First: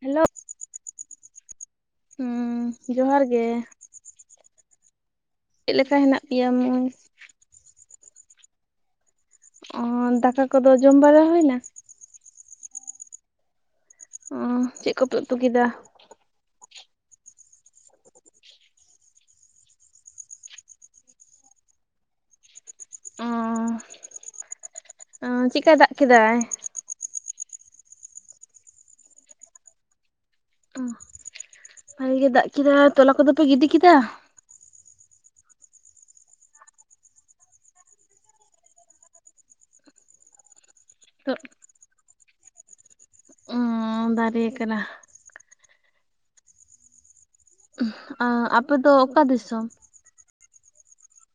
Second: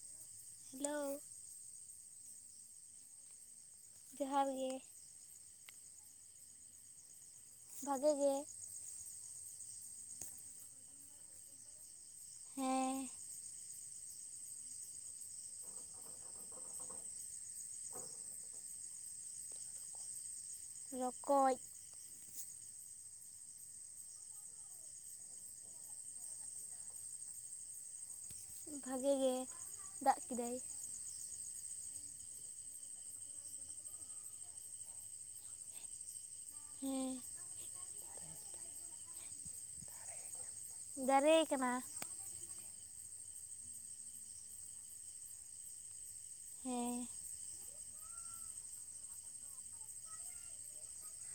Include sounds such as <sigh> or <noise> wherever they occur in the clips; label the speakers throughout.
Speaker 1: Hello
Speaker 2: hello
Speaker 1: ᱦᱩᱸ ᱡᱚᱦᱟᱨ ᱜᱮ
Speaker 2: ᱡᱚᱦᱟᱨ ᱜᱮ
Speaker 1: ᱪᱮᱫ ᱞᱮᱠᱟ ᱦᱮᱱᱟᱜ ᱯᱮᱭᱟ ᱢᱳᱸᱭ
Speaker 2: ᱵᱷᱟᱜᱮ ᱜᱮ
Speaker 1: ᱚ ᱫᱟᱠᱟ ᱠᱚᱫᱚ ᱡᱚᱢ ᱵᱟᱲᱟ ᱦᱩᱭᱱᱟ
Speaker 2: ᱦᱮᱸ
Speaker 1: ᱚ ᱪᱮᱫ ᱠᱚᱯᱮ ᱩᱛᱩ ᱠᱮᱫᱟ
Speaker 2: ᱨᱚᱠᱚᱡ
Speaker 1: ᱚᱸ ᱪᱮᱫᱠᱟᱭ ᱫᱟᱜ ᱠᱮᱫᱟᱭ
Speaker 2: ᱵᱷᱟᱜᱮ ᱜᱮ ᱫᱟᱜ ᱠᱮᱫᱟᱭ
Speaker 1: ᱚ ᱵᱷᱟᱜᱮ ᱜᱮ ᱫᱟᱜ ᱠᱮᱫᱟ ᱛᱚᱞᱟ ᱠᱚᱫᱚ ᱯᱮ ᱜᱤᱰᱤ ᱠᱮᱫᱟ
Speaker 2: ᱦᱮᱸ ᱫᱟᱨᱮ ᱠᱟᱱᱟ
Speaker 1: ᱚ ᱫᱟᱨᱮ ᱠᱟᱱᱟ
Speaker 2: ᱦᱮᱸ
Speaker 1: ᱟᱯᱮ ᱫᱚ ᱚᱠᱟ ᱫᱤᱥᱚᱢ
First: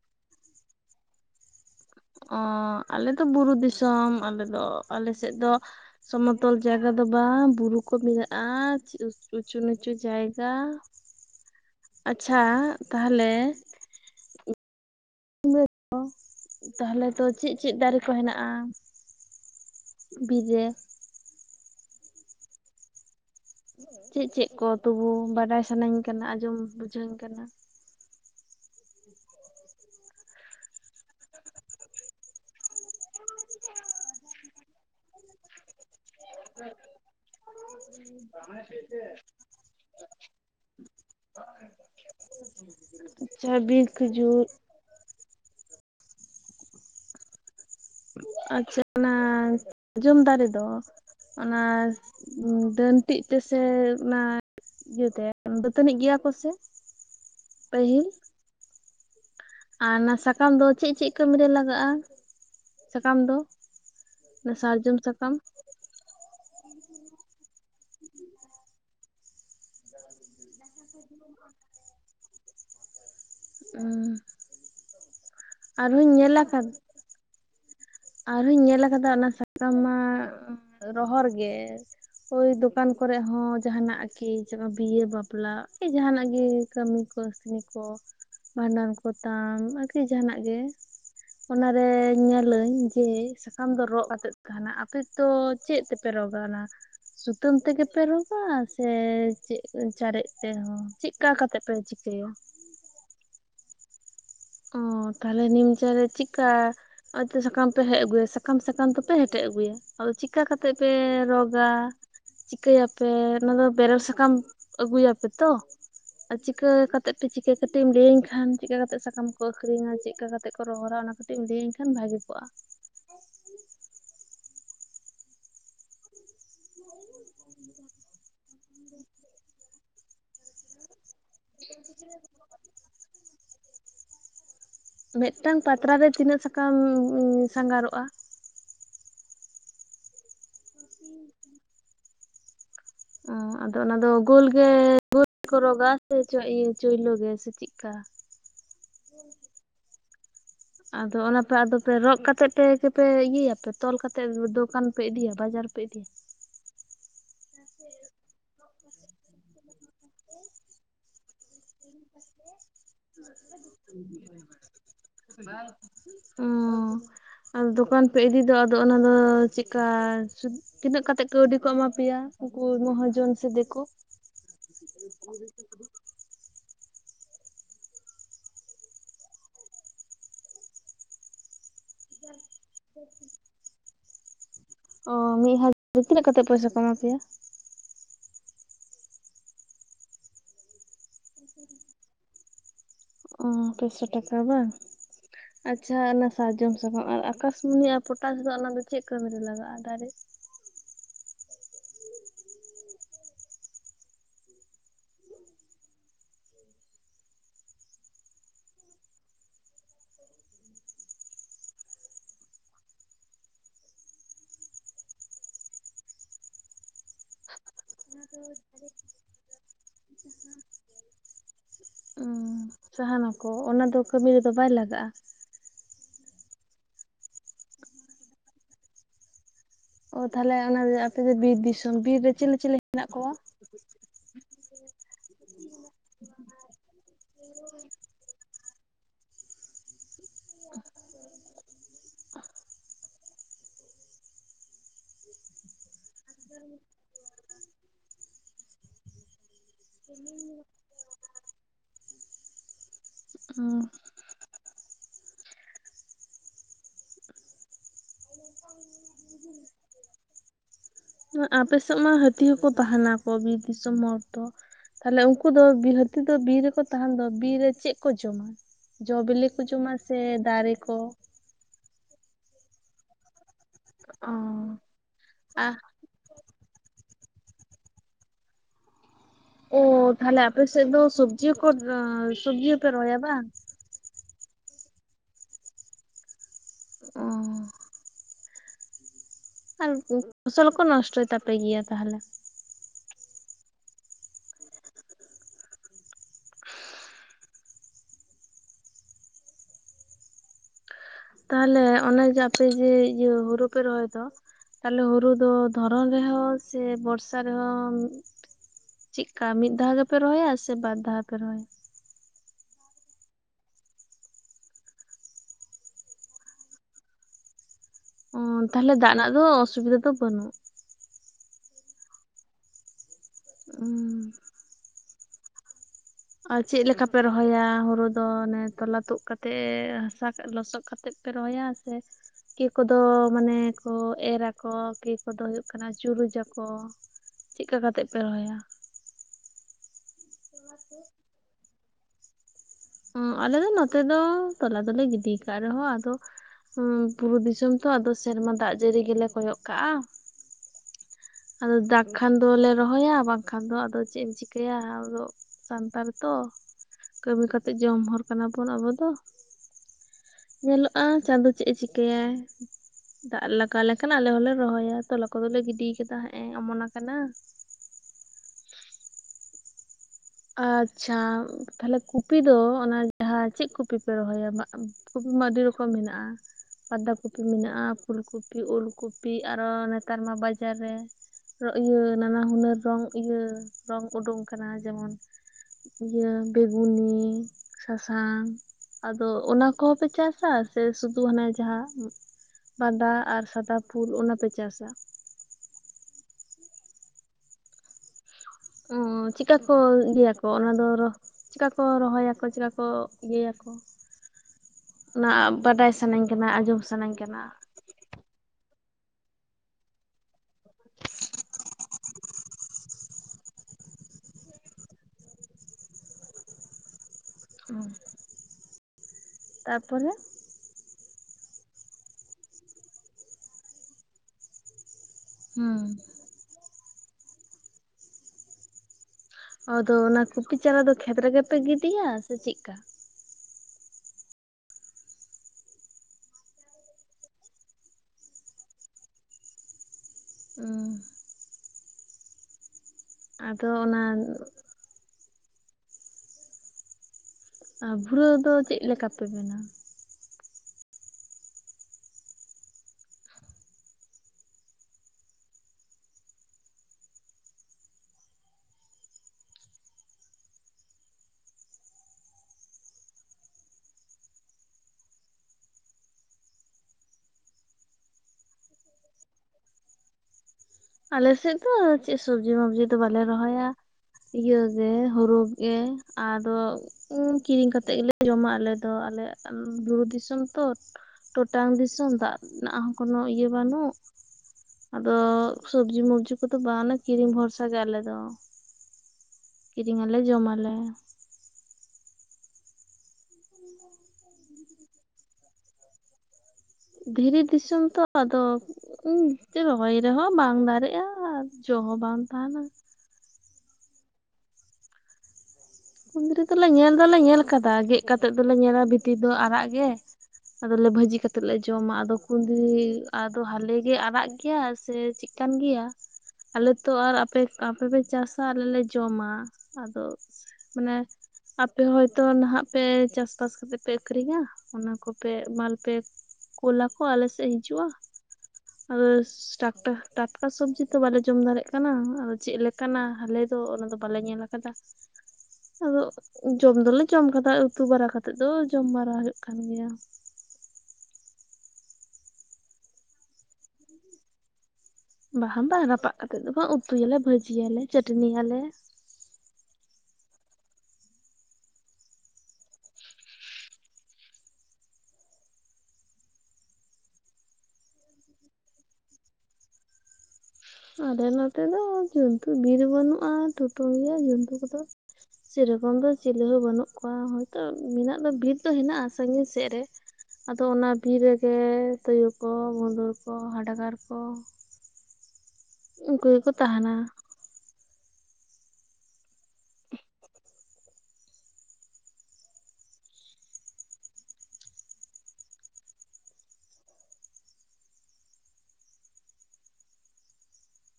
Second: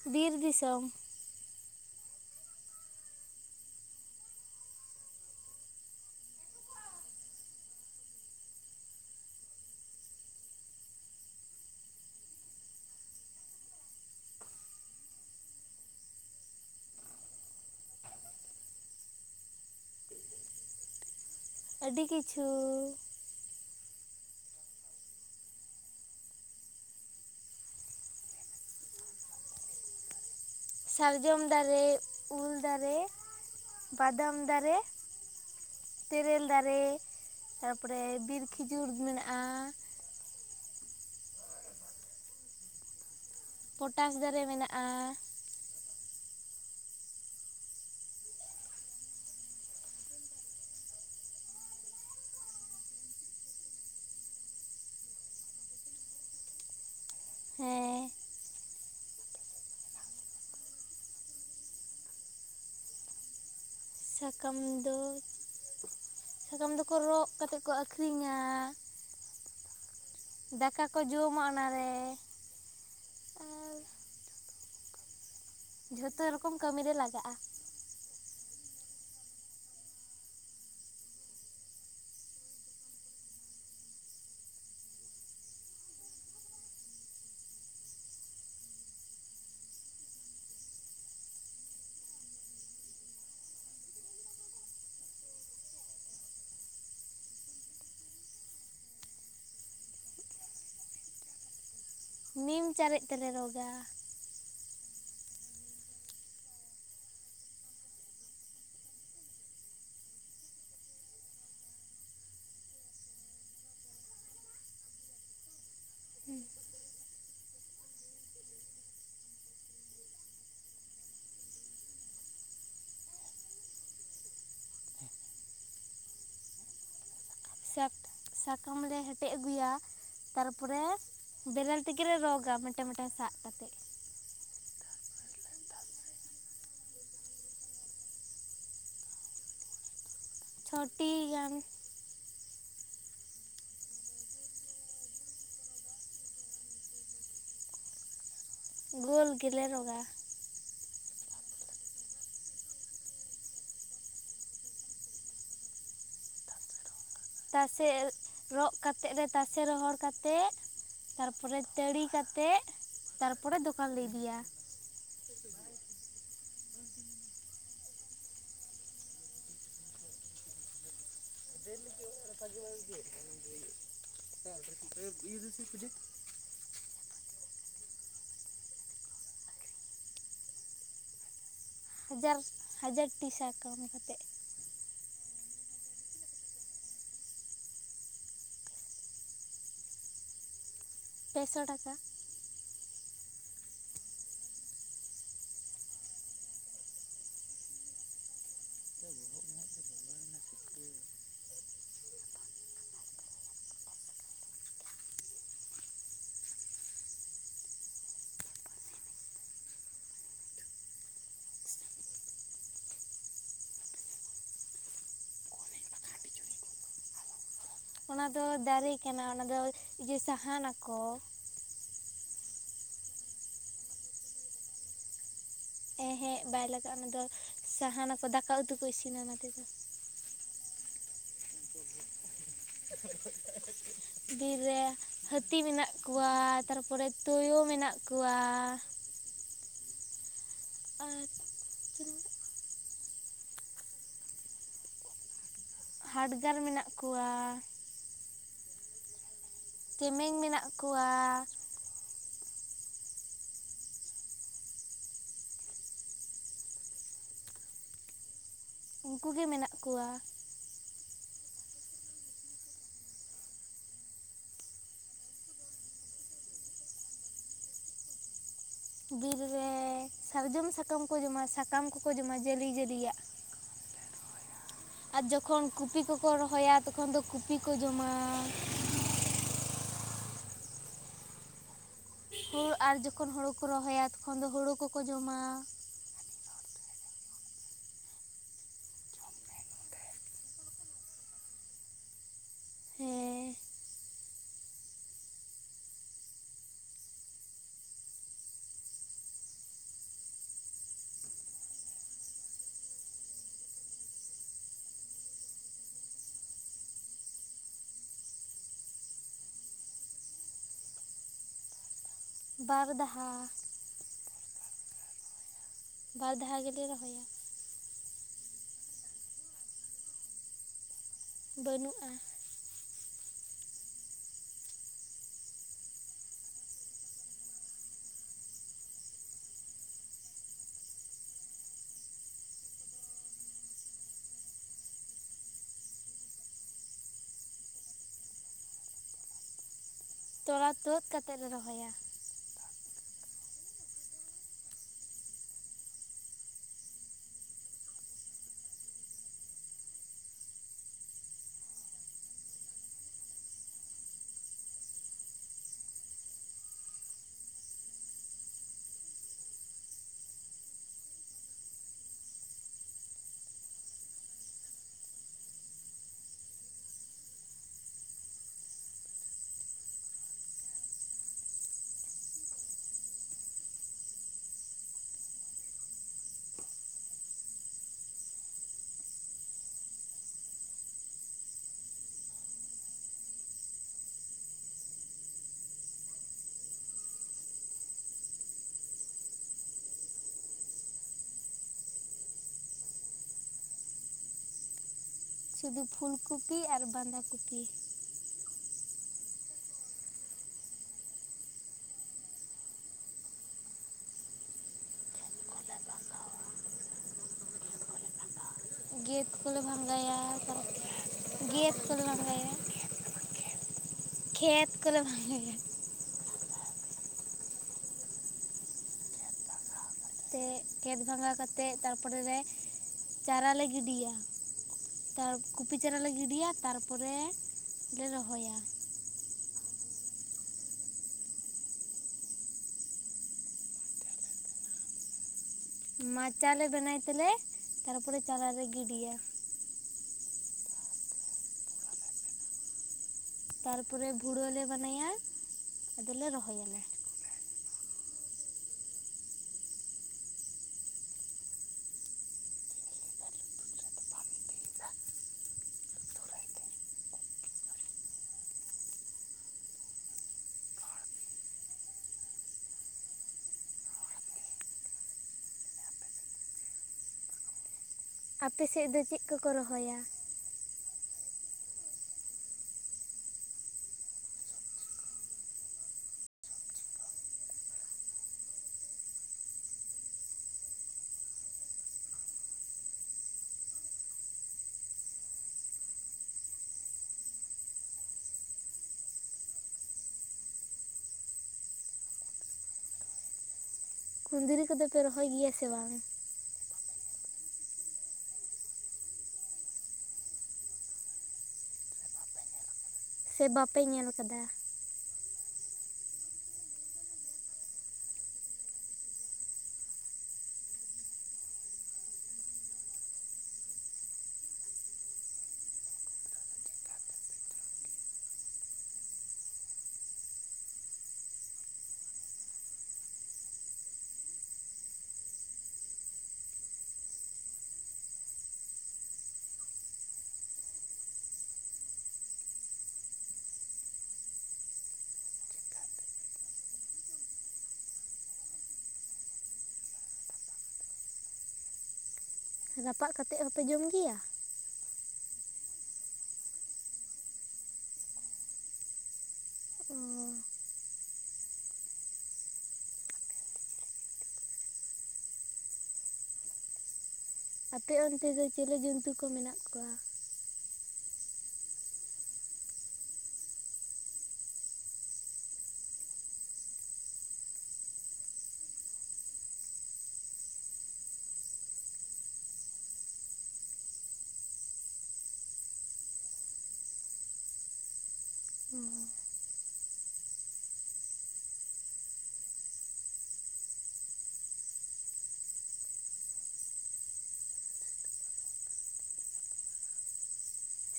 Speaker 2: ᱵᱤᱨ ᱫᱤᱥᱚᱢ,
Speaker 1: ᱚ ᱟᱞᱮ ᱫᱚ ᱵᱩᱨᱩ ᱫᱤᱥᱚᱢ ᱟᱞᱮ ᱫᱚ ᱟᱞᱮ ᱥᱮᱫ ᱫᱚ, ᱥᱚᱢᱚᱛᱚᱞ ᱡᱟᱭᱜᱟ ᱫᱚ ᱵᱟᱝ ᱵᱩᱨᱩ ᱠᱚ ᱢᱮᱱᱟᱜᱼᱟ ᱩᱪᱩ ᱱᱩᱪᱩ ᱡᱟᱭᱜᱟ,
Speaker 2: <inaudible>
Speaker 1: ᱟᱪᱪᱷᱟ ᱛᱟᱦᱚᱞᱮ <inaudible> ᱛᱟᱦᱞᱮ ᱛᱚ ᱪᱮᱫ ᱪᱮᱫ ᱫᱟᱨᱮ ᱠᱚ ᱦᱮᱱᱟᱜᱼᱟ, ᱵᱤᱨ ᱨᱮ
Speaker 2: ᱟᱹᱰᱤ ᱠᱤᱪᱷᱩ
Speaker 1: ᱪᱮᱫ ᱪᱮᱫ ᱠᱚ ᱛᱚᱵᱩ ᱵᱟᱰᱟᱭ ᱥᱟᱱᱟᱧ ᱠᱟᱱᱟ ᱟᱸᱡᱚᱢ ᱵᱩᱡᱷᱟᱹᱣᱧ ᱠᱟᱱᱟ
Speaker 2: ᱥᱟᱨᱡᱚᱢ ᱫᱟᱨᱮ ᱩᱞ ᱫᱟᱨᱮ ᱵᱟᱫᱟᱢ ᱫᱟᱨᱮ ᱛᱮᱨᱮᱞ ᱫᱟᱨᱮ ᱛᱟᱨᱯᱚᱨᱮ ᱵᱤᱨ ᱠᱷᱤᱡᱩᱨ ᱢᱮᱱᱟᱜᱼᱟ
Speaker 1: ᱡᱟᱦᱟ ᱵᱤᱨ
Speaker 2: ᱯᱚᱴᱟᱥ ᱫᱟᱨᱮ
Speaker 1: ᱠᱷᱤᱡᱩᱨ
Speaker 2: ᱢᱮᱱᱟᱜᱼᱟ
Speaker 1: ᱟᱪᱪᱷᱟ ᱚᱱᱟ ᱡᱚᱢ ᱫᱟᱨᱮ ᱫᱚ ᱚᱱᱟ ᱰᱟᱹᱱᱛᱤᱜ ᱛᱮᱥᱮ ᱚᱱᱟ ᱤᱭᱟᱹᱛᱮ ᱫᱟᱹᱛᱟᱹᱱᱤᱜ ᱜᱮᱭᱟ ᱠᱚ ᱥᱮ
Speaker 2: ᱦᱮᱸ
Speaker 1: ᱯᱟᱹᱦᱤᱞ ᱟᱨ ᱚᱱᱟ ᱥᱟᱠᱟᱢ ᱫᱚ ᱪᱮᱫ ᱪᱮᱫ ᱠᱟᱹᱢᱤ ᱨᱮ ᱞᱟᱜᱟᱜᱼᱟ ᱥᱟᱠᱟᱢ ᱫᱚ
Speaker 2: ᱥᱟᱠᱟᱢ
Speaker 1: ᱥᱟᱨᱡᱚᱢ
Speaker 2: ᱫᱚ
Speaker 1: ᱥᱟᱠᱟᱢ
Speaker 2: ᱥᱟᱠᱟᱢ ᱫᱚᱠᱚ ᱨᱚᱜ ᱠᱟᱛᱮᱫ ᱠᱚ ᱟᱹᱠᱷᱨᱤᱧᱟ ᱫᱟᱠᱟ ᱠᱚ ᱡᱚᱢᱟ ᱚᱱᱟ ᱨᱮ
Speaker 1: ᱮᱸ
Speaker 2: ᱡᱷᱚᱛᱚ ᱨᱚᱠᱚᱢ ᱠᱟᱹᱢᱤ ᱨᱮ ᱞᱟᱜᱟᱜᱼᱟ᱾
Speaker 1: ᱟᱨᱦᱚᱹᱧ ᱧᱮᱞ ᱟᱠᱟᱫᱟ, ᱚᱱᱟ ᱥᱟᱠᱟᱢ ᱢᱟ ᱨᱚᱦᱚᱨ ᱜᱮ, ᱳᱭ, ᱫᱚᱠᱟᱱ ᱠᱚᱨᱮ ᱦᱚᱸ ᱡᱟᱦᱟᱱᱟᱜ ᱠᱤ ᱵᱤᱦᱟᱹ, ᱵᱟᱯᱞᱟ ᱮᱹ ᱡᱟᱦᱟᱱᱟᱜ ᱜᱮ ᱠᱟᱹᱢᱤ ᱠᱟᱹ- -ᱥᱱᱤ ᱠᱚ, ᱵᱷᱟᱸᱰᱟᱱ ᱠᱚ ᱛᱟᱢ ᱟᱨᱠᱤ ᱡᱟᱦᱟᱱᱟᱜ ᱜᱮ, ᱚᱱᱟᱨᱮ ᱧᱮᱞᱟᱹᱧ, ᱡᱮ ᱥᱟᱠᱟᱢ ᱫᱚ ᱨᱚᱜ ᱟᱛᱮᱫ ᱛᱟᱦᱮᱱᱟ, ᱟᱯᱮ ᱛᱚ ᱪᱮᱫ ᱛᱮᱯᱮ ᱨᱚᱜᱟ ᱞᱟ ᱥᱩᱛᱟᱹᱢ ᱛᱮᱜᱮ ᱯᱮ ᱨᱚᱜᱟ ᱥᱮ ᱪᱮᱜ ᱪᱟᱨᱮᱡ ᱛᱮᱦᱚᱸ, ᱪᱮᱜ ᱠᱟ ᱠᱟᱛᱮᱫ ᱯᱮ ᱪᱤᱠᱟᱹᱭᱟ?
Speaker 2: ᱤᱢ ᱪᱟᱨᱮᱡ ᱛᱮᱞᱮ ᱨᱚᱜᱟ᱾
Speaker 1: ᱚ, ᱛᱟᱦᱚᱞᱮ ᱱᱤᱢ ᱪᱟᱨᱮᱡ ᱪᱮᱜᱠᱟ ᱚᱸᱭ ᱛᱚ ᱥᱟᱠᱟᱢ ᱯᱮ ᱦᱮᱡ ᱟᱹᱜᱩᱭᱟ, ᱥᱟᱠᱟᱢ ᱥᱟᱠᱟᱢ ᱛᱚᱯᱮ ᱦᱮᱴᱮᱡ ᱟᱹᱜᱩᱭᱟ, ᱟᱫᱚ, ᱪᱤᱠᱟ ᱠᱟᱛᱮᱜ ᱯᱮ ᱨᱚᱜᱟ? ᱪᱤᱠᱟᱹᱭᱟᱯᱮ ᱚᱱᱟ ᱫᱚ, ᱵᱮᱨᱮᱞ ᱥᱟᱠᱟᱢ ᱟᱹᱜᱩᱭᱟᱯᱮ ᱛᱚ? ᱟ ᱪᱤᱠᱟᱹ ᱠᱟᱛᱮ ᱯᱮ ᱪᱤᱠᱟᱹ, ᱠᱟᱹᱴᱤᱡ ᱮᱢ ᱞᱟᱹᱭᱟᱹᱧ ᱠᱷᱟᱱ ᱪᱤᱠᱟᱹ ᱠᱟᱛᱮ ᱥᱟᱠᱟᱢ ᱠᱚᱠᱷᱨᱤᱝᱟ, ᱪᱮᱜ ᱠᱟ ᱠᱟᱛᱮᱫ ᱠᱚ ᱨᱚᱦᱚᱲᱟ? ᱚᱱᱟ ᱠᱟᱹᱴᱤᱡ ᱮᱢ ᱞᱟᱹᱭᱟᱹᱧ ᱠᱷᱟᱱ ᱵᱷᱟᱜᱤ ᱠᱚᱜᱼᱟ᱾
Speaker 2: ᱥᱟᱠ ᱥᱟᱠᱟᱢ ᱞᱮ ᱦᱮᱴᱮᱡ ᱟᱹᱜᱩᱭᱟ, ᱛᱟᱨᱯᱚᱨᱮ- -ᱵᱮᱨᱮᱞ ᱛᱮᱜᱮᱨᱮ ᱨᱚᱜᱟ, ᱢᱮᱴᱮ ᱢᱮᱴᱮ ᱥᱟᱜ ᱠᱟ
Speaker 1: ᱢᱤᱫᱴᱟᱝ ᱯᱟᱛᱨᱟ ᱨᱮ ᱛᱤᱱᱟᱹᱜ ᱥᱟᱠᱟᱢ, ᱥᱟᱸᱜᱟᱨᱚᱜ-ᱟ?
Speaker 2: ᱪᱷᱚᱴᱤ ᱜᱟᱱ,
Speaker 1: ᱚᱸ, ᱟᱫᱚ ᱚᱱᱟᱫᱚ ᱜᱳᱞ ᱜᱮ ᱜᱳ ᱠᱚ ᱨᱚᱜᱟ <inaudible> ᱪᱚ ᱤᱭᱟᱹ ᱪᱩᱭᱞᱩ ᱜᱮ ᱥᱮ ᱪᱮᱜᱠᱟ?
Speaker 2: ᱜᱳᱞ ᱜᱮᱞᱮ ᱨᱚᱜᱟ᱾
Speaker 1: ᱟᱫᱚ ᱚᱱᱟ ᱯᱮ ᱟᱫᱚ ᱯᱮ ᱨᱚᱜ ᱠᱟᱛᱮ ᱠᱮᱯᱮ ᱤᱭᱟᱹᱭᱟᱯᱮ ᱛᱚᱞ ᱠᱟᱛᱮᱜ ᱫᱚᱠᱟᱱ ᱯᱮ ᱤᱫᱤᱭᱟ, ᱵᱟᱡᱟᱨ ᱯᱮ ᱤᱫᱤᱭᱟ?
Speaker 2: ᱛᱟᱥᱮᱜ ᱨᱚᱜ ᱠᱟᱛᱮᱜ ᱨᱮ, ᱛᱟᱥᱮ ᱨᱚᱦᱚᱲ ᱠᱟᱛᱮᱜ, ᱛᱟᱨᱯᱚᱨᱮ ᱛᱟᱹᱲᱤ ᱠᱟᱛᱮᱜ,
Speaker 1: ᱩᱸ ᱚᱸ, ᱟ ᱫᱚᱠᱟᱱ ᱯᱮ ᱤᱫᱤ ᱫᱚ, ᱟᱫᱚ ᱚᱱᱟᱫᱚ ᱪᱮᱜᱠᱟ <inaudible> ᱛᱤᱱᱟᱹᱜ ᱠᱟᱛᱮᱜ ᱠᱟᱹᱣᱰᱤ ᱠᱚ ᱮᱢᱟ ᱯᱮᱭᱟ, ᱩᱱᱠᱩ ᱢᱚᱦᱟᱡᱚᱱ ᱥᱮ ᱫᱤᱠᱩ?
Speaker 2: ᱪ <inaudible> ᱦᱟᱡᱟᱨ, ᱦᱟᱡᱟᱨ ᱴᱤ ᱥᱟᱠᱟᱢ ᱠᱟᱛᱮᱫ,
Speaker 1: ᱚ ᱢᱤᱫ ᱦᱟᱡ <unintelligible> ᱛᱤᱱᱟᱹᱜ ᱠᱟᱛᱮ ᱯᱚᱭᱥᱟᱹ ᱠᱚ ᱮᱢᱟ ᱯᱮᱭᱟ?
Speaker 2: ᱯᱮᱥᱚ ᱴᱟᱠᱟ,
Speaker 1: ᱚ, ᱯᱮᱥᱚ ᱴᱟᱠᱟ ᱵᱟᱝ, ᱟᱪᱪᱷᱟ ᱟᱱᱟ ᱥᱟᱨᱡᱚᱢ ᱥᱟᱠᱟᱢ ᱟᱨ ᱟᱠᱟᱥᱢᱩᱱᱤ ᱟᱨ ᱯᱚᱴᱟᱥ ᱫᱚ ᱚᱱᱟ ᱫᱚ ᱪᱮᱫ ᱠᱟᱹᱢᱤ ᱨᱮ ᱞᱟᱜᱟᱜ-ᱟ, ᱫᱟᱨᱮ?
Speaker 2: ᱚᱱᱟ ᱫᱚ ᱫᱟᱨᱮᱹ ᱠᱟᱱᱟ, ᱚᱱᱟ ᱫᱚ ᱤᱭᱟᱹ ᱥᱟᱦᱟᱱᱟ ᱠᱚ,
Speaker 1: ᱚ ᱥᱟᱦᱟᱱᱟᱠᱚ, ᱚᱱᱟ ᱫᱚ ᱠᱟᱹᱢᱤ ᱨᱮᱫᱚ ᱵᱟᱭ ᱞᱟᱜᱟᱜ-ᱟ?
Speaker 2: ᱮᱸ ᱦᱮᱸᱜ ᱵᱟᱭ ᱞᱟᱜᱟᱜ-ᱟ ᱚᱱᱟ ᱫᱚ, ᱥᱟᱦᱟᱱᱟᱠᱚ, ᱫᱟᱠᱟ ᱩᱛᱩ ᱠᱚ ᱤᱥᱤᱱᱟ ᱚᱱᱟᱛᱮ ᱫᱚ᱾
Speaker 1: ᱚ, ᱛᱟᱦᱚᱞᱮ ᱚᱱᱟ ᱡᱮ, ᱟᱯᱮ ᱡᱮ ᱵᱤᱨ ᱫᱤᱥᱚᱢ, ᱵᱤᱨ ᱨᱮ ᱪᱤᱞᱤ ᱪᱤᱞᱤ ᱦᱮᱱᱟᱜ ᱠᱚᱣᱟ?
Speaker 2: ᱵᱤᱨ ᱨᱮ ᱦᱟᱹᱛᱤ ᱢᱮᱱᱟᱜ ᱠᱚᱣᱟ, ᱛᱟᱨᱯᱚᱨᱮ ᱛᱳᱭᱳ ᱢᱮᱱᱟᱜ ᱠᱚᱣᱟ, ᱟᱨ ᱛᱤᱱᱟᱹᱜ <inaudible> ᱦᱟᱰᱜᱟᱨ ᱢᱮᱱᱟᱜ ᱠᱚᱣᱟ, ᱪᱮᱢᱮᱧ ᱢᱮᱱᱟᱜ ᱠᱚᱣᱟ,
Speaker 1: ᱚᱸ,
Speaker 2: ᱩᱱᱠᱩ ᱜᱮ ᱢᱮᱱᱟᱜ ᱠᱚᱣᱟ᱾
Speaker 1: ᱢᱟ ᱟᱯᱮ ᱥᱮᱜ ᱢᱟ ᱦᱟᱹᱛᱤ ᱠᱚ ᱛᱟᱦᱮᱱᱟ ᱠᱚ, ᱵᱤᱨ ᱫᱤᱥᱚᱢ ᱦᱚᱲ ᱫᱚ, ᱛᱟᱦᱚᱞᱮ ᱩᱱᱠᱩ ᱫᱚ, ᱵᱤᱨ ᱦᱟᱹᱛᱤ ᱫᱚ, ᱵᱤᱨ ᱨᱮᱠᱚ ᱛᱟᱦᱮᱱ ᱫᱚ, ᱵᱤᱨ ᱨᱮ ᱪᱮᱫ ᱠᱚ ᱡᱚᱢᱟ? ᱡᱚ
Speaker 2: ᱵᱤᱨ
Speaker 1: ᱵᱤᱞᱤ ᱠᱚ ᱡᱚᱢᱟ
Speaker 2: ᱨᱮ
Speaker 1: ᱥᱮ
Speaker 2: ᱥᱟᱨᱡᱚᱢ
Speaker 1: ᱫᱟᱨᱮ
Speaker 2: ᱥᱟᱠᱟᱢ ᱠᱚ ᱡᱚᱢᱟ, ᱥᱟᱠᱟᱢ ᱠᱚᱠᱚ ᱡᱚᱢᱟ ᱡᱟᱹᱞᱤ ᱡᱟᱹᱞᱤᱭᱟᱜ,
Speaker 1: ᱚᱸ,
Speaker 2: ᱟ ᱡᱚᱠᱷᱚᱱ ᱠᱩᱯᱤ ᱠᱚᱠᱚ ᱨᱚᱦᱚᱭᱟ, ᱛᱚᱠᱷᱚᱱ ᱫᱚ ᱠᱩᱯᱤ ᱠᱚ ᱡᱚᱢᱟ,
Speaker 1: ᱳ ᱛᱟᱦᱞᱮ ᱟᱯᱮ ᱥᱮᱫ ᱫᱚ ᱥᱚᱵᱽᱡᱤ ᱦᱚᱠᱚ ᱜᱚᱸ ᱥᱚᱵᱡᱤ ᱦᱚᱯᱮ ᱨᱚᱦᱚᱭᱟ ᱵᱟᱝ,
Speaker 2: ᱨᱚᱦᱚᱮᱫ <unintelligible> ᱮᱠᱷᱚᱱ ᱫᱚ ᱦᱳᱲᱳ ᱠᱚᱠᱚ ᱡᱚᱢᱟ,
Speaker 1: ᱚᱻ ᱟᱨ ᱯᱷᱚᱥᱚᱞ ᱠᱚ ᱱᱚᱥᱴᱚᱭ ᱛᱟᱯᱮᱜ ᱜᱮᱭᱟ ᱛᱟᱦᱚᱞᱮ?
Speaker 2: ᱦᱮᱸ
Speaker 1: ᱛᱟᱦᱚᱞᱮ ᱚᱱᱮ ᱡᱮ ᱟᱯᱮ ᱡᱮ ᱤᱭᱟᱹ ᱦᱩᱲᱩ ᱯᱮ ᱨᱚᱦᱚᱭ ᱫᱚ ᱛᱟᱦᱚᱞᱮ ᱦᱩᱲᱩ ᱫᱚ ᱫᱷᱚᱨᱚᱱ ᱨᱮᱦᱚᱸ ᱥᱮ ᱵᱚᱨᱥᱟ ᱨᱮᱦᱚᱸ ᱪᱮᱫ ᱠᱟ ᱢᱤᱫ ᱫᱷᱟᱣ ᱜᱮᱯᱮ ᱨᱚᱦᱚᱭᱟ ᱥᱮ ᱵᱟᱨ ᱫᱷᱟᱣ ᱯᱮ ᱨᱚᱦᱚᱭᱟ?
Speaker 2: ᱵᱟᱨ ᱫᱷᱟ ᱵᱟᱨ ᱫᱷᱟ ᱜᱮᱞᱮ ᱨᱚᱦᱚᱭᱟ᱾
Speaker 1: ᱚ ᱛᱟᱦᱚᱞᱮ ᱫᱟᱜ ᱨᱮᱱᱟᱜ ᱫᱚ ᱚᱥᱩᱵᱤᱫᱟ ᱫᱚ ᱵᱟᱹᱱᱩᱜ?
Speaker 2: ᱵᱟᱹᱱᱩᱜ-ᱟ᱾
Speaker 1: ᱩᱸᱻ ᱟᱨ ᱪᱮᱫ ᱞᱮᱠᱟ ᱯᱮ ᱨᱚᱦᱚᱭᱟ ᱦᱩᱲᱩ ᱫᱚ ᱚᱱᱮ ᱛᱚᱞᱟ ᱛᱩᱫ ᱠᱟᱛᱮᱫ ᱦᱟᱥᱟ ᱞᱚᱥᱚᱫ ᱠᱟᱛᱮᱫ ᱯᱮ ᱨᱚᱦᱚᱭᱟ ᱥᱮ ᱠᱮᱣ ᱠᱚᱫᱚ ᱢᱟᱱᱮ ᱠᱚ ᱮᱨ ᱟᱠᱚ ᱠᱮᱣ ᱠᱚᱫᱚ ᱦᱩᱭᱩᱜ ᱠᱟᱱᱟ ᱪᱩᱨᱩᱡᱟ ᱠᱚ ᱪᱮᱫᱠᱟ ᱠᱟᱛᱮᱜ ᱯᱮ ᱨᱚᱦᱚᱭᱟ?
Speaker 2: ᱛᱚᱲᱟ ᱛᱳᱫ ᱠᱟᱛᱮ ᱞᱮ ᱨᱚᱦᱚᱭᱟ᱾
Speaker 1: ᱚ ᱟᱞᱮ ᱫᱚ ᱱᱚᱛᱮ ᱫᱚ ᱛᱚᱞᱟ ᱫᱚᱞᱮ ᱜᱤᱰᱤ ᱠᱟᱫ ᱨᱮᱦᱚᱸ ᱟᱫᱚ ᱵᱩᱨᱩ ᱫᱤᱥᱚᱢ ᱛᱚ ᱟᱫᱚ ᱥᱮᱨᱢᱟ ᱫᱟᱜ ᱡᱟᱹᱲᱤ ᱜᱮᱞᱮ ᱠᱚᱭᱚᱜ ᱠᱟᱜᱼᱟ ᱟᱫᱚ ᱫᱟᱜ ᱠᱷᱟᱱ ᱫᱚᱞᱮ ᱨᱚᱦᱚᱭᱟ ᱵᱟᱝᱠᱷᱟᱱ ᱫᱚ ᱟᱫᱚ ᱪᱮᱫ ᱮᱢ ᱪᱤᱠᱟᱭᱟ ᱟᱫᱚ ᱥᱟᱱᱛᱟᱲ ᱛᱚ ᱠᱟᱹᱢᱤ ᱠᱟᱛᱮᱜ ᱡᱚᱢ ᱦᱚᱲ ᱠᱟᱱᱟᱵᱚᱱ ᱟᱵᱚ ᱫᱚ ᱧᱮᱞᱚᱜᱼᱟ ᱪᱟᱸᱫᱳ ᱪᱮᱫ ᱮ ᱪᱤᱠᱟᱭᱟ ᱫᱟᱜ ᱮ ᱞᱟᱜᱟᱣ ᱞᱮᱠᱷᱟᱱ ᱟᱞᱮ ᱦᱚᱞᱮ ᱨᱚᱦᱚᱭᱟ ᱛᱚᱞᱟ ᱠᱚ ᱫᱚᱞᱮ ᱜᱤᱰᱤ ᱟᱠᱟᱫᱟ ᱦᱮᱸᱜ ᱮᱸ ᱚᱢᱚᱱ ᱟᱠᱟᱱᱟ, ᱟᱪᱪᱷᱟ ᱛᱟᱦᱞᱮ ᱠᱩᱯᱤ ᱫᱚ ᱚᱱᱟ ᱡᱟᱦᱟᱸ ᱪᱮᱫ ᱠᱩᱯᱤ ᱯᱮ ᱨᱚᱦᱚᱭᱟ? ᱠᱩᱯᱤ ᱢᱟ ᱟᱹᱰᱤ ᱨᱚᱠᱚᱢ ᱢᱮᱱᱟᱜᱼᱟ, ᱵᱟᱸᱫᱟ ᱠᱩᱯᱤ ᱢᱮᱱᱟᱜᱼᱟ ᱯᱷᱩᱞ ᱠᱩᱯᱤ ᱩᱞ ᱠᱩᱯᱤ ᱟᱨᱚ ᱱᱮᱛᱟᱨ ᱢᱟ ᱵᱟᱡᱟᱨ ᱨᱮ ᱤᱭᱟᱹ ᱱᱟᱱᱟᱦᱩᱱᱟᱹᱨ ᱨᱚᱝ ᱤᱭᱟᱹ ᱨᱚᱝ ᱩᱰᱩᱝ ᱠᱟᱱᱟ, ᱡᱮᱢᱚᱱ ᱤᱭᱟᱹ ᱵᱮᱜᱩᱱᱩᱱᱤ, ᱥᱟᱥᱟᱝ ᱟᱫᱚ ᱚᱱᱟ ᱠᱚᱦᱚ ᱯᱮ ᱪᱟᱥᱟ ᱥᱮ ᱥᱩᱫᱷᱩ ᱦᱟᱱᱮ ᱡᱟᱦᱟᱸ ᱵᱟᱫᱟ ᱟᱨ ᱥᱟᱫᱟ ᱯᱷᱩᱞ ᱚᱱᱟᱯᱮ ᱪᱟᱥᱟ?
Speaker 2: ᱥᱩᱫᱩ ᱯᱷᱩᱞ ᱠᱩᱯᱤ ᱟᱨ ᱵᱟᱸᱫᱷᱟ ᱠᱩᱯᱤ᱾
Speaker 1: ᱚ ᱪᱮᱫᱠᱟ ᱠᱚ ᱤᱭᱟᱹ ᱠᱚ ᱚᱱᱟ ᱫᱚ ᱨᱚ ᱪᱤᱠᱟᱹ ᱠᱚ ᱨᱚᱦᱚᱭᱟᱠᱚ ᱪᱤᱠᱟᱹ ᱠᱚ ᱤᱭᱟᱹᱭᱟᱠᱚ? ᱚᱱᱟ ᱵᱟᱰᱟᱭ ᱥᱟᱱᱟᱧ ᱠᱟᱱᱟ ᱟᱸᱡᱚᱢ ᱥᱟᱱᱟᱧ ᱠᱟᱱᱟ᱾
Speaker 2: ᱜᱮᱫ ᱠᱚᱞᱮ ᱵᱷᱟᱸᱜᱟᱭᱟ ᱜᱮᱫ ᱠᱚᱞᱮ ᱵᱷᱟᱸᱜᱟᱭᱟ ᱠᱷᱮᱛ ᱠᱚᱞ ᱵᱷᱟᱸᱜᱟᱭᱟ
Speaker 1: ᱩᱸ᱾ ᱛᱟᱯᱚᱨᱮ?
Speaker 2: ᱛᱮ ᱠᱷᱮᱛ ᱵᱷᱟᱸᱜᱟᱣ ᱠᱟᱛᱮᱫ ᱛᱟᱨᱯᱚᱨᱮ ᱞᱮ ᱪᱟᱨᱟ ᱞᱮ ᱜᱤᱰᱤᱭᱟ, ᱛᱟᱨ ᱠᱩᱯᱤ
Speaker 1: ᱦᱩᱸ
Speaker 2: ᱪᱟᱨᱟ ᱞᱮ ᱜᱤᱰᱤᱭᱟ ᱛᱟᱨᱯᱚᱨᱮ ᱞᱮ ᱨᱚᱦᱚᱭᱟ᱾
Speaker 1: ᱟᱫᱚ ᱚᱱᱟ ᱠᱩᱯᱤ ᱪᱟᱨᱟ ᱫᱚ ᱠᱷᱮᱛ ᱨᱮᱜᱮᱯᱮ ᱜᱤᱰᱤᱭᱟ ᱥᱮ ᱪᱤᱫᱠᱟ?
Speaker 2: ᱢᱟᱪᱟ ᱞᱮ ᱵᱮᱱᱟᱣ ᱛᱮᱞᱮ ᱛᱟᱨᱯᱚᱨᱮ ᱪᱟᱨᱟ ᱞᱮ ᱜᱤᱰᱤᱭᱟ᱾
Speaker 1: ᱚᱻ ᱟᱫᱚ ᱚᱱᱟ
Speaker 2: ᱛᱟᱨᱯᱚᱨᱮ ᱵᱷᱩᱲᱟᱹ ᱞᱮ ᱵᱟᱱᱟᱭᱟ ᱟᱫᱚᱞᱮ ᱨᱚᱦᱚᱭᱟᱞᱮ᱾
Speaker 1: ᱟ ᱵᱷᱩᱨᱟᱹ ᱫᱚ ᱪᱮᱫ ᱞᱮᱠᱟᱯᱮ ᱵᱮᱱᱟᱣ ᱟ?
Speaker 2: ᱟᱯᱮᱥᱮᱫ ᱫᱚ ᱪᱮᱫ ᱠᱚᱠᱚ ᱨᱚᱦᱚᱭᱟ?
Speaker 1: ᱟᱞᱮᱥᱮᱫ ᱫᱚ ᱪᱮᱫ ᱥᱚᱵᱡᱤ ᱢᱚᱵᱡᱤ ᱫᱚ ᱵᱟᱞᱮ ᱨᱚᱦᱚᱭᱟ, ᱤᱭᱟᱹ ᱜᱮ ᱦᱚᱨᱩ ᱜᱮ ᱟᱫᱚ ᱩᱱ ᱠᱤᱨᱤᱧ ᱠᱟᱛᱮᱜ ᱜᱮᱞᱮ ᱡᱚᱢᱟ ᱟᱞᱮ ᱫᱚ ᱟᱞᱮ ᱵᱩᱨᱩ ᱫᱤᱥᱚᱢ ᱛᱚ ᱴᱚᱴᱟᱝ ᱫᱤᱥᱚᱢ ᱫᱟᱜ ᱨᱮᱱᱟᱜ ᱦᱚᱸ ᱠᱳᱱᱚ ᱤᱭᱟᱹ ᱵᱟᱹᱱᱩᱜ, ᱟᱫᱚ ᱥᱚᱵᱽᱡᱤ ᱢᱚᱵᱡᱤ ᱠᱚᱫᱚ ᱵᱟᱝ ᱚᱱᱮ ᱠᱤᱨᱤᱧ ᱵᱷᱚᱨᱥᱟ ᱜᱮ ᱟᱞᱮ ᱫᱚ᱾ ᱠᱤᱨᱤᱧ ᱟᱞᱮ ᱡᱚᱢᱟᱞᱮ
Speaker 2: ᱠᱷᱩᱱᱫᱽᱨᱤ ᱠᱚ-ᱫᱚ ᱯᱮ ᱨᱚᱦᱚᱭ ᱜᱮᱭᱟ ᱥᱮ ᱵᱟᱝ?
Speaker 1: ᱫᱷᱤᱨᱤ ᱫᱤᱥᱚᱢ ᱛᱚ ᱟᱫᱚ ᱩ ᱨᱚᱦᱚᱭ ᱨᱮᱦᱚᱸ ᱵᱟᱝ ᱫᱟᱨᱮᱜᱼᱟ᱾ ᱟᱨ ᱡᱚ ᱦᱚᱸ ᱵᱟᱝ ᱛᱟᱦᱮᱱᱟ᱾
Speaker 2: ᱥᱮ ᱵᱟᱯᱮ ᱧᱮᱞ ᱟᱠᱟᱫᱟ?
Speaker 1: ᱠᱩᱱᱫᱽᱨᱤ ᱫᱚᱞᱮ ᱧᱮᱞ ᱫᱚᱞᱮ ᱧᱮᱞ ᱟᱠᱟᱫᱟ᱾ ᱜᱮᱫ ᱠᱟᱛᱮᱜ ᱫᱚᱞᱮ ᱧᱮᱞᱟ ᱵᱷᱤᱛ ᱫᱚ ᱟᱨᱟᱜ ᱜᱮ ᱟᱫᱚᱞᱮ ᱵᱷᱟᱹᱡᱤ ᱠᱟ ᱠᱟᱛᱮᱫ ᱞᱮ ᱡᱚᱢᱟ᱾ ᱟᱫᱚ ᱠᱩᱱᱫᱽᱨᱤ ᱟᱫᱚ ᱦᱟᱞᱮ ᱜᱮ ᱟᱨᱟᱜ ᱜᱮᱭᱟ ᱥᱮ ᱠᱟᱱ ᱜᱮᱭᱟ ᱟᱞᱮ ᱛᱚ ᱟᱨ ᱟᱯᱮ ᱟᱯᱮᱯᱮ ᱪᱟᱥᱟ᱾ ᱟᱞᱮ ᱡᱚᱢᱟ ᱟᱫᱚ ᱢᱟᱱᱮ ᱟᱯᱮ ᱦᱚᱭᱛᱚ ᱱᱟᱦᱟᱜ ᱯᱮ ᱪᱟᱥ-ᱵᱟᱥ ᱠᱟᱛᱮᱜ ᱯᱮ ᱟᱹᱠᱷᱨᱤᱧᱟ᱾ ᱚᱱᱟ ᱠᱚᱯᱮ ᱢᱟᱞ ᱞᱯᱮ ᱠᱩᱞᱟ ᱠᱚ ᱟᱞᱮ ᱥᱮᱫ ᱦᱤᱡᱩᱜᱼᱟ᱾ ᱨᱳᱥ ᱴᱟ ᱴᱟᱴᱠᱟ ᱥᱚᱵᱽᱡᱤ ᱛᱚ ᱵᱟᱞᱮ ᱡᱚᱢ ᱫᱟᱲᱮᱭᱟᱜ ᱠᱟᱱᱟ᱾ ᱟᱫᱚ ᱪᱮᱫ ᱞᱮᱠᱟᱱᱟ ᱟᱞᱮ ᱫᱚ ᱚᱱᱟ ᱫᱚ ᱵᱟᱞᱮ ᱧᱮᱞ ᱟᱠ ᱠᱟᱫᱟ ᱟᱫᱚ ᱡᱚᱢ ᱫᱚᱞᱮ ᱡᱚᱢ ᱠᱟᱫᱟ ᱩᱛᱩ ᱵᱟᱲᱟ ᱠᱟᱛᱮᱜ ᱫᱚ, ᱡᱚᱢ ᱵᱟᱲᱟᱟ ᱦᱩᱭᱩᱜ ᱠᱟᱱ ᱜᱮᱭᱟ᱾
Speaker 2: ᱨᱟᱯᱟᱜ ᱠᱟᱛᱮᱮᱫ ᱦᱚᱯᱮ ᱡᱚᱢ ᱜᱮᱭᱟ?
Speaker 1: ᱵᱟᱦᱟ ᱵᱟ ᱨᱟᱯᱟᱜ ᱠᱟᱛᱮᱮᱫ ᱫᱚ ᱵᱟᱝ, ᱩᱛᱩᱭᱟᱞᱮ, ᱵᱷᱟᱹᱡᱤᱭᱟᱟᱞᱮ, ᱪᱟᱹᱴᱱᱤᱭᱟᱞᱮ
Speaker 2: ᱚ <inaudible> ᱟᱯᱮ ᱚᱱᱛᱮ ᱫᱚ ᱪᱤᱞᱤ ᱡᱚᱱᱛᱩ ᱠᱚ ᱢᱮᱱᱟᱜ ᱠᱚᱣᱟ?
Speaker 1: ᱟᱞᱮ ᱱᱚᱛᱮ ᱫᱚ ᱡᱚᱱᱛᱩ ᱵᱤᱨ ᱵᱟᱹᱱᱩᱜᱼᱟ᱾ ᱴᱳᱴᱳ ᱜᱮᱭᱟ ᱡᱚᱱᱛᱩ ᱠᱚᱫᱚ ᱥᱮᱨᱚᱠᱚᱢ ᱫᱚ ᱪᱤᱞᱟᱹ ᱦᱚᱸ ᱵᱟᱹᱱᱩᱜ ᱠᱚᱣ‌ᱟ᱾ ᱦᱭᱛᱳ ᱢᱮᱱᱟᱜ ᱫᱚ ᱵᱷ ᱫᱚ ᱦᱮᱱᱟᱜᱼᱟ ᱥᱟᱜᱤᱧ ᱥᱮᱫ ᱨᱮ ᱟᱫᱚ ᱚᱱᱟ ᱵᱤᱨ ᱨᱮᱜᱮ ᱛᱩᱭᱩ ᱠᱚ, ᱵᱷᱳᱸᱫᱟᱹᱲ ᱠᱚ, ᱦᱟᱰᱜᱟᱨ ᱠᱚ ᱩᱱᱠᱩ ᱜᱮᱠᱚ ᱛᱟᱦᱮᱱᱟ᱾
Speaker 2: <inaudible>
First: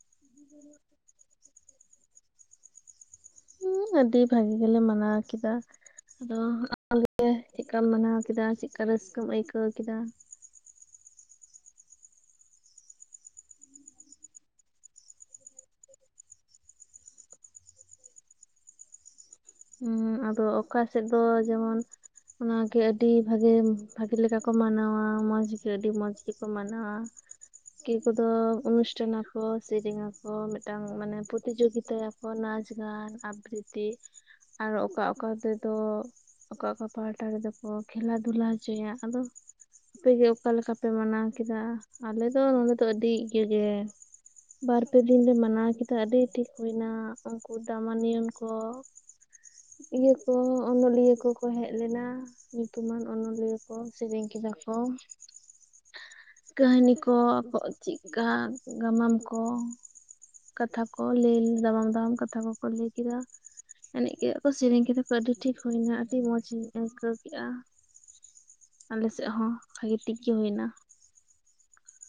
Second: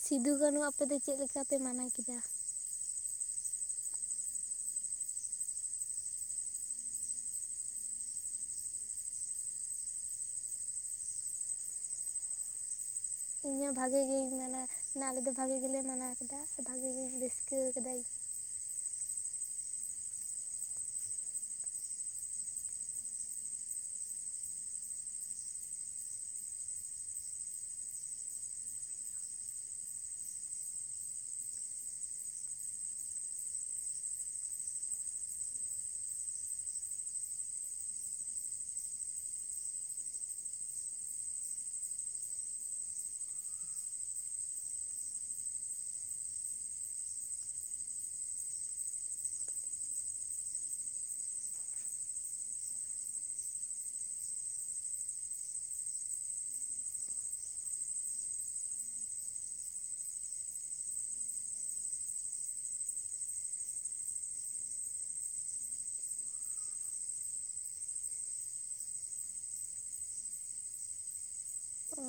Speaker 2: ᱥᱤᱫᱩ - ᱠᱟᱹᱱᱩ ᱟᱯᱮ ᱫᱚ ᱪᱮᱫ ᱞᱮᱠᱟ ᱯᱮ ᱢᱟᱱᱟᱣ ᱠᱮᱫᱟ?
Speaker 1: ᱟᱹᱰᱤ ᱵᱷᱟᱜᱤ ᱜᱮᱞᱮ ᱢᱟᱱᱟᱣ ᱠᱮᱫᱟ᱾ ᱟᱫᱚ ᱟᱮ ᱪᱮᱫᱠᱟᱢ ᱢᱟᱱᱟᱣ ᱠᱮᱫᱟ᱾ ᱪᱮᱫ ᱨᱟᱹᱥᱠᱟᱹᱢ ᱟᱹᱭᱠᱟᱹᱣ ᱠᱮᱫᱟ᱾
Speaker 2: ᱤᱧ ᱦᱚᱸ ᱵᱷᱟᱜᱮ ᱜᱤᱧ ᱢᱟᱱᱮ, ᱟᱞᱮ ᱫᱚ ᱵᱷᱟᱜᱮ ᱜᱮᱞᱮ ᱢᱟᱱᱟᱣ ᱠᱮᱫᱟ᱾ ᱥᱮ ᱵᱷᱟᱜᱮ ᱜᱤᱧ ᱨᱟᱹᱥᱠᱟᱹᱣ ᱠᱟᱫᱟ᱾
Speaker 1: ᱦᱮᱸ ᱟᱫᱚ ᱚᱠᱟ ᱥᱮᱫ ᱫᱚ ᱡᱮᱢᱚᱱ ᱚᱱᱟᱜᱮ ᱟᱹᱰᱤ ᱵᱷᱟᱜᱮ ᱵᱷᱟᱜᱮ ᱞᱮᱠᱟ ᱠᱚ ᱢᱟᱱᱟᱣᱟ᱾ ᱢᱚᱸᱡᱽ ᱜᱮ ᱟᱹᱰᱤ ᱢᱚᱸᱡᱽ ᱜᱮᱠᱚ ᱢᱟᱱᱟᱣᱟ᱾ ᱠᱮ ᱠᱚᱫᱚ ᱚᱱᱩᱥᱴᱷᱟᱱ ᱟᱠᱚ, ᱥᱮᱨᱮᱧ ᱟᱠᱚ, ᱢᱤᱫᱴᱟᱝ ᱢᱟᱱᱮ ᱯᱨᱚᱛᱤᱤᱡᱳᱜᱤᱛᱟᱠᱚ ᱚᱱᱟᱪ ᱜᱟᱨ ᱟᱵᱨᱤᱛᱤ ᱟᱨ ᱚᱠᱟ ᱚᱠᱟ ᱛᱮᱫᱚ ᱚᱠᱟ ᱚᱠᱟ ᱯᱟᱦᱴᱟ ᱨᱮᱫᱚ ᱠᱚ ᱠᱷᱮᱞᱟ ᱫᱷᱩᱞᱟ ᱦᱚᱪᱚᱭᱟ ᱟᱫᱚ ᱟᱯᱮᱜᱮ ᱚᱠᱟ ᱞᱮᱠᱟᱯᱮ ᱢᱟᱱᱟᱣ ᱠᱮᱫᱟ᱾ ᱟᱞᱮᱚ ᱱᱚᱰᱮ ᱫᱚ ᱟᱹᱰᱤ ᱤᱭᱟᱹᱟᱹᱜ ᱜᱮ ᱵᱟᱨ ᱯᱮ ᱫᱤᱱ ᱞᱮ ᱢᱟᱱᱟᱣ ᱠᱮᱫᱟ᱾ ᱟᱹᱰᱤ ᱴᱷᱤᱠ ᱦᱩᱭ ᱮᱱᱟ᱾ ᱩᱱᱠᱩ ᱫᱟᱢᱟ ᱱᱤᱭᱚᱱ ᱠᱚ ᱤᱭᱟᱹ ᱠᱚ ᱚᱱᱚᱞᱤᱭᱟᱹ ᱠᱚᱠᱚ ᱦᱮᱡ ᱞᱮᱱᱟ᱾ ᱧᱩᱛᱩᱢᱟᱱ ᱚᱱᱚᱞᱤᱭᱟᱹ ᱠᱚ ᱥᱮᱨᱮᱧ ᱠᱮᱫᱟ ᱠᱚ ᱠᱟᱹᱦᱱᱤ ᱠᱚ ᱟᱠ ᱪᱮᱫᱠᱟ ᱜᱟᱢᱟᱢ ᱠᱚ ᱠᱟᱛᱷᱟ ᱠᱚ ᱞᱟᱹᱭ ᱫᱟᱢᱟᱝ ᱫᱟᱢᱟᱢ ᱠᱟᱛᱷᱟ ᱠᱚᱠᱚ ᱞᱟᱹᱭ ᱠᱮᱫᱟ᱾ ᱮᱱᱮᱡ ᱠᱮᱫᱟ ᱠᱚ, ᱥᱮᱨᱮᱧ ᱠᱮᱫᱟ ᱠᱚ, ᱟᱹᱰᱤ ᱴᱷᱤᱠ ᱦᱩᱭᱱᱟ ᱟᱹᱰᱤ ᱢᱚᱡᱽ ᱤᱧ ᱟᱹᱭᱠᱟᱹᱣ ᱠᱮᱫᱼᱟ᱾ ᱟᱞᱮ ᱥᱮᱫ ᱦᱚᱸ ᱵᱷᱟᱜᱤ ᱴᱷᱤᱠ ᱜᱮ ᱦᱩᱭᱮᱱᱟ᱾
Speaker 2: ᱚ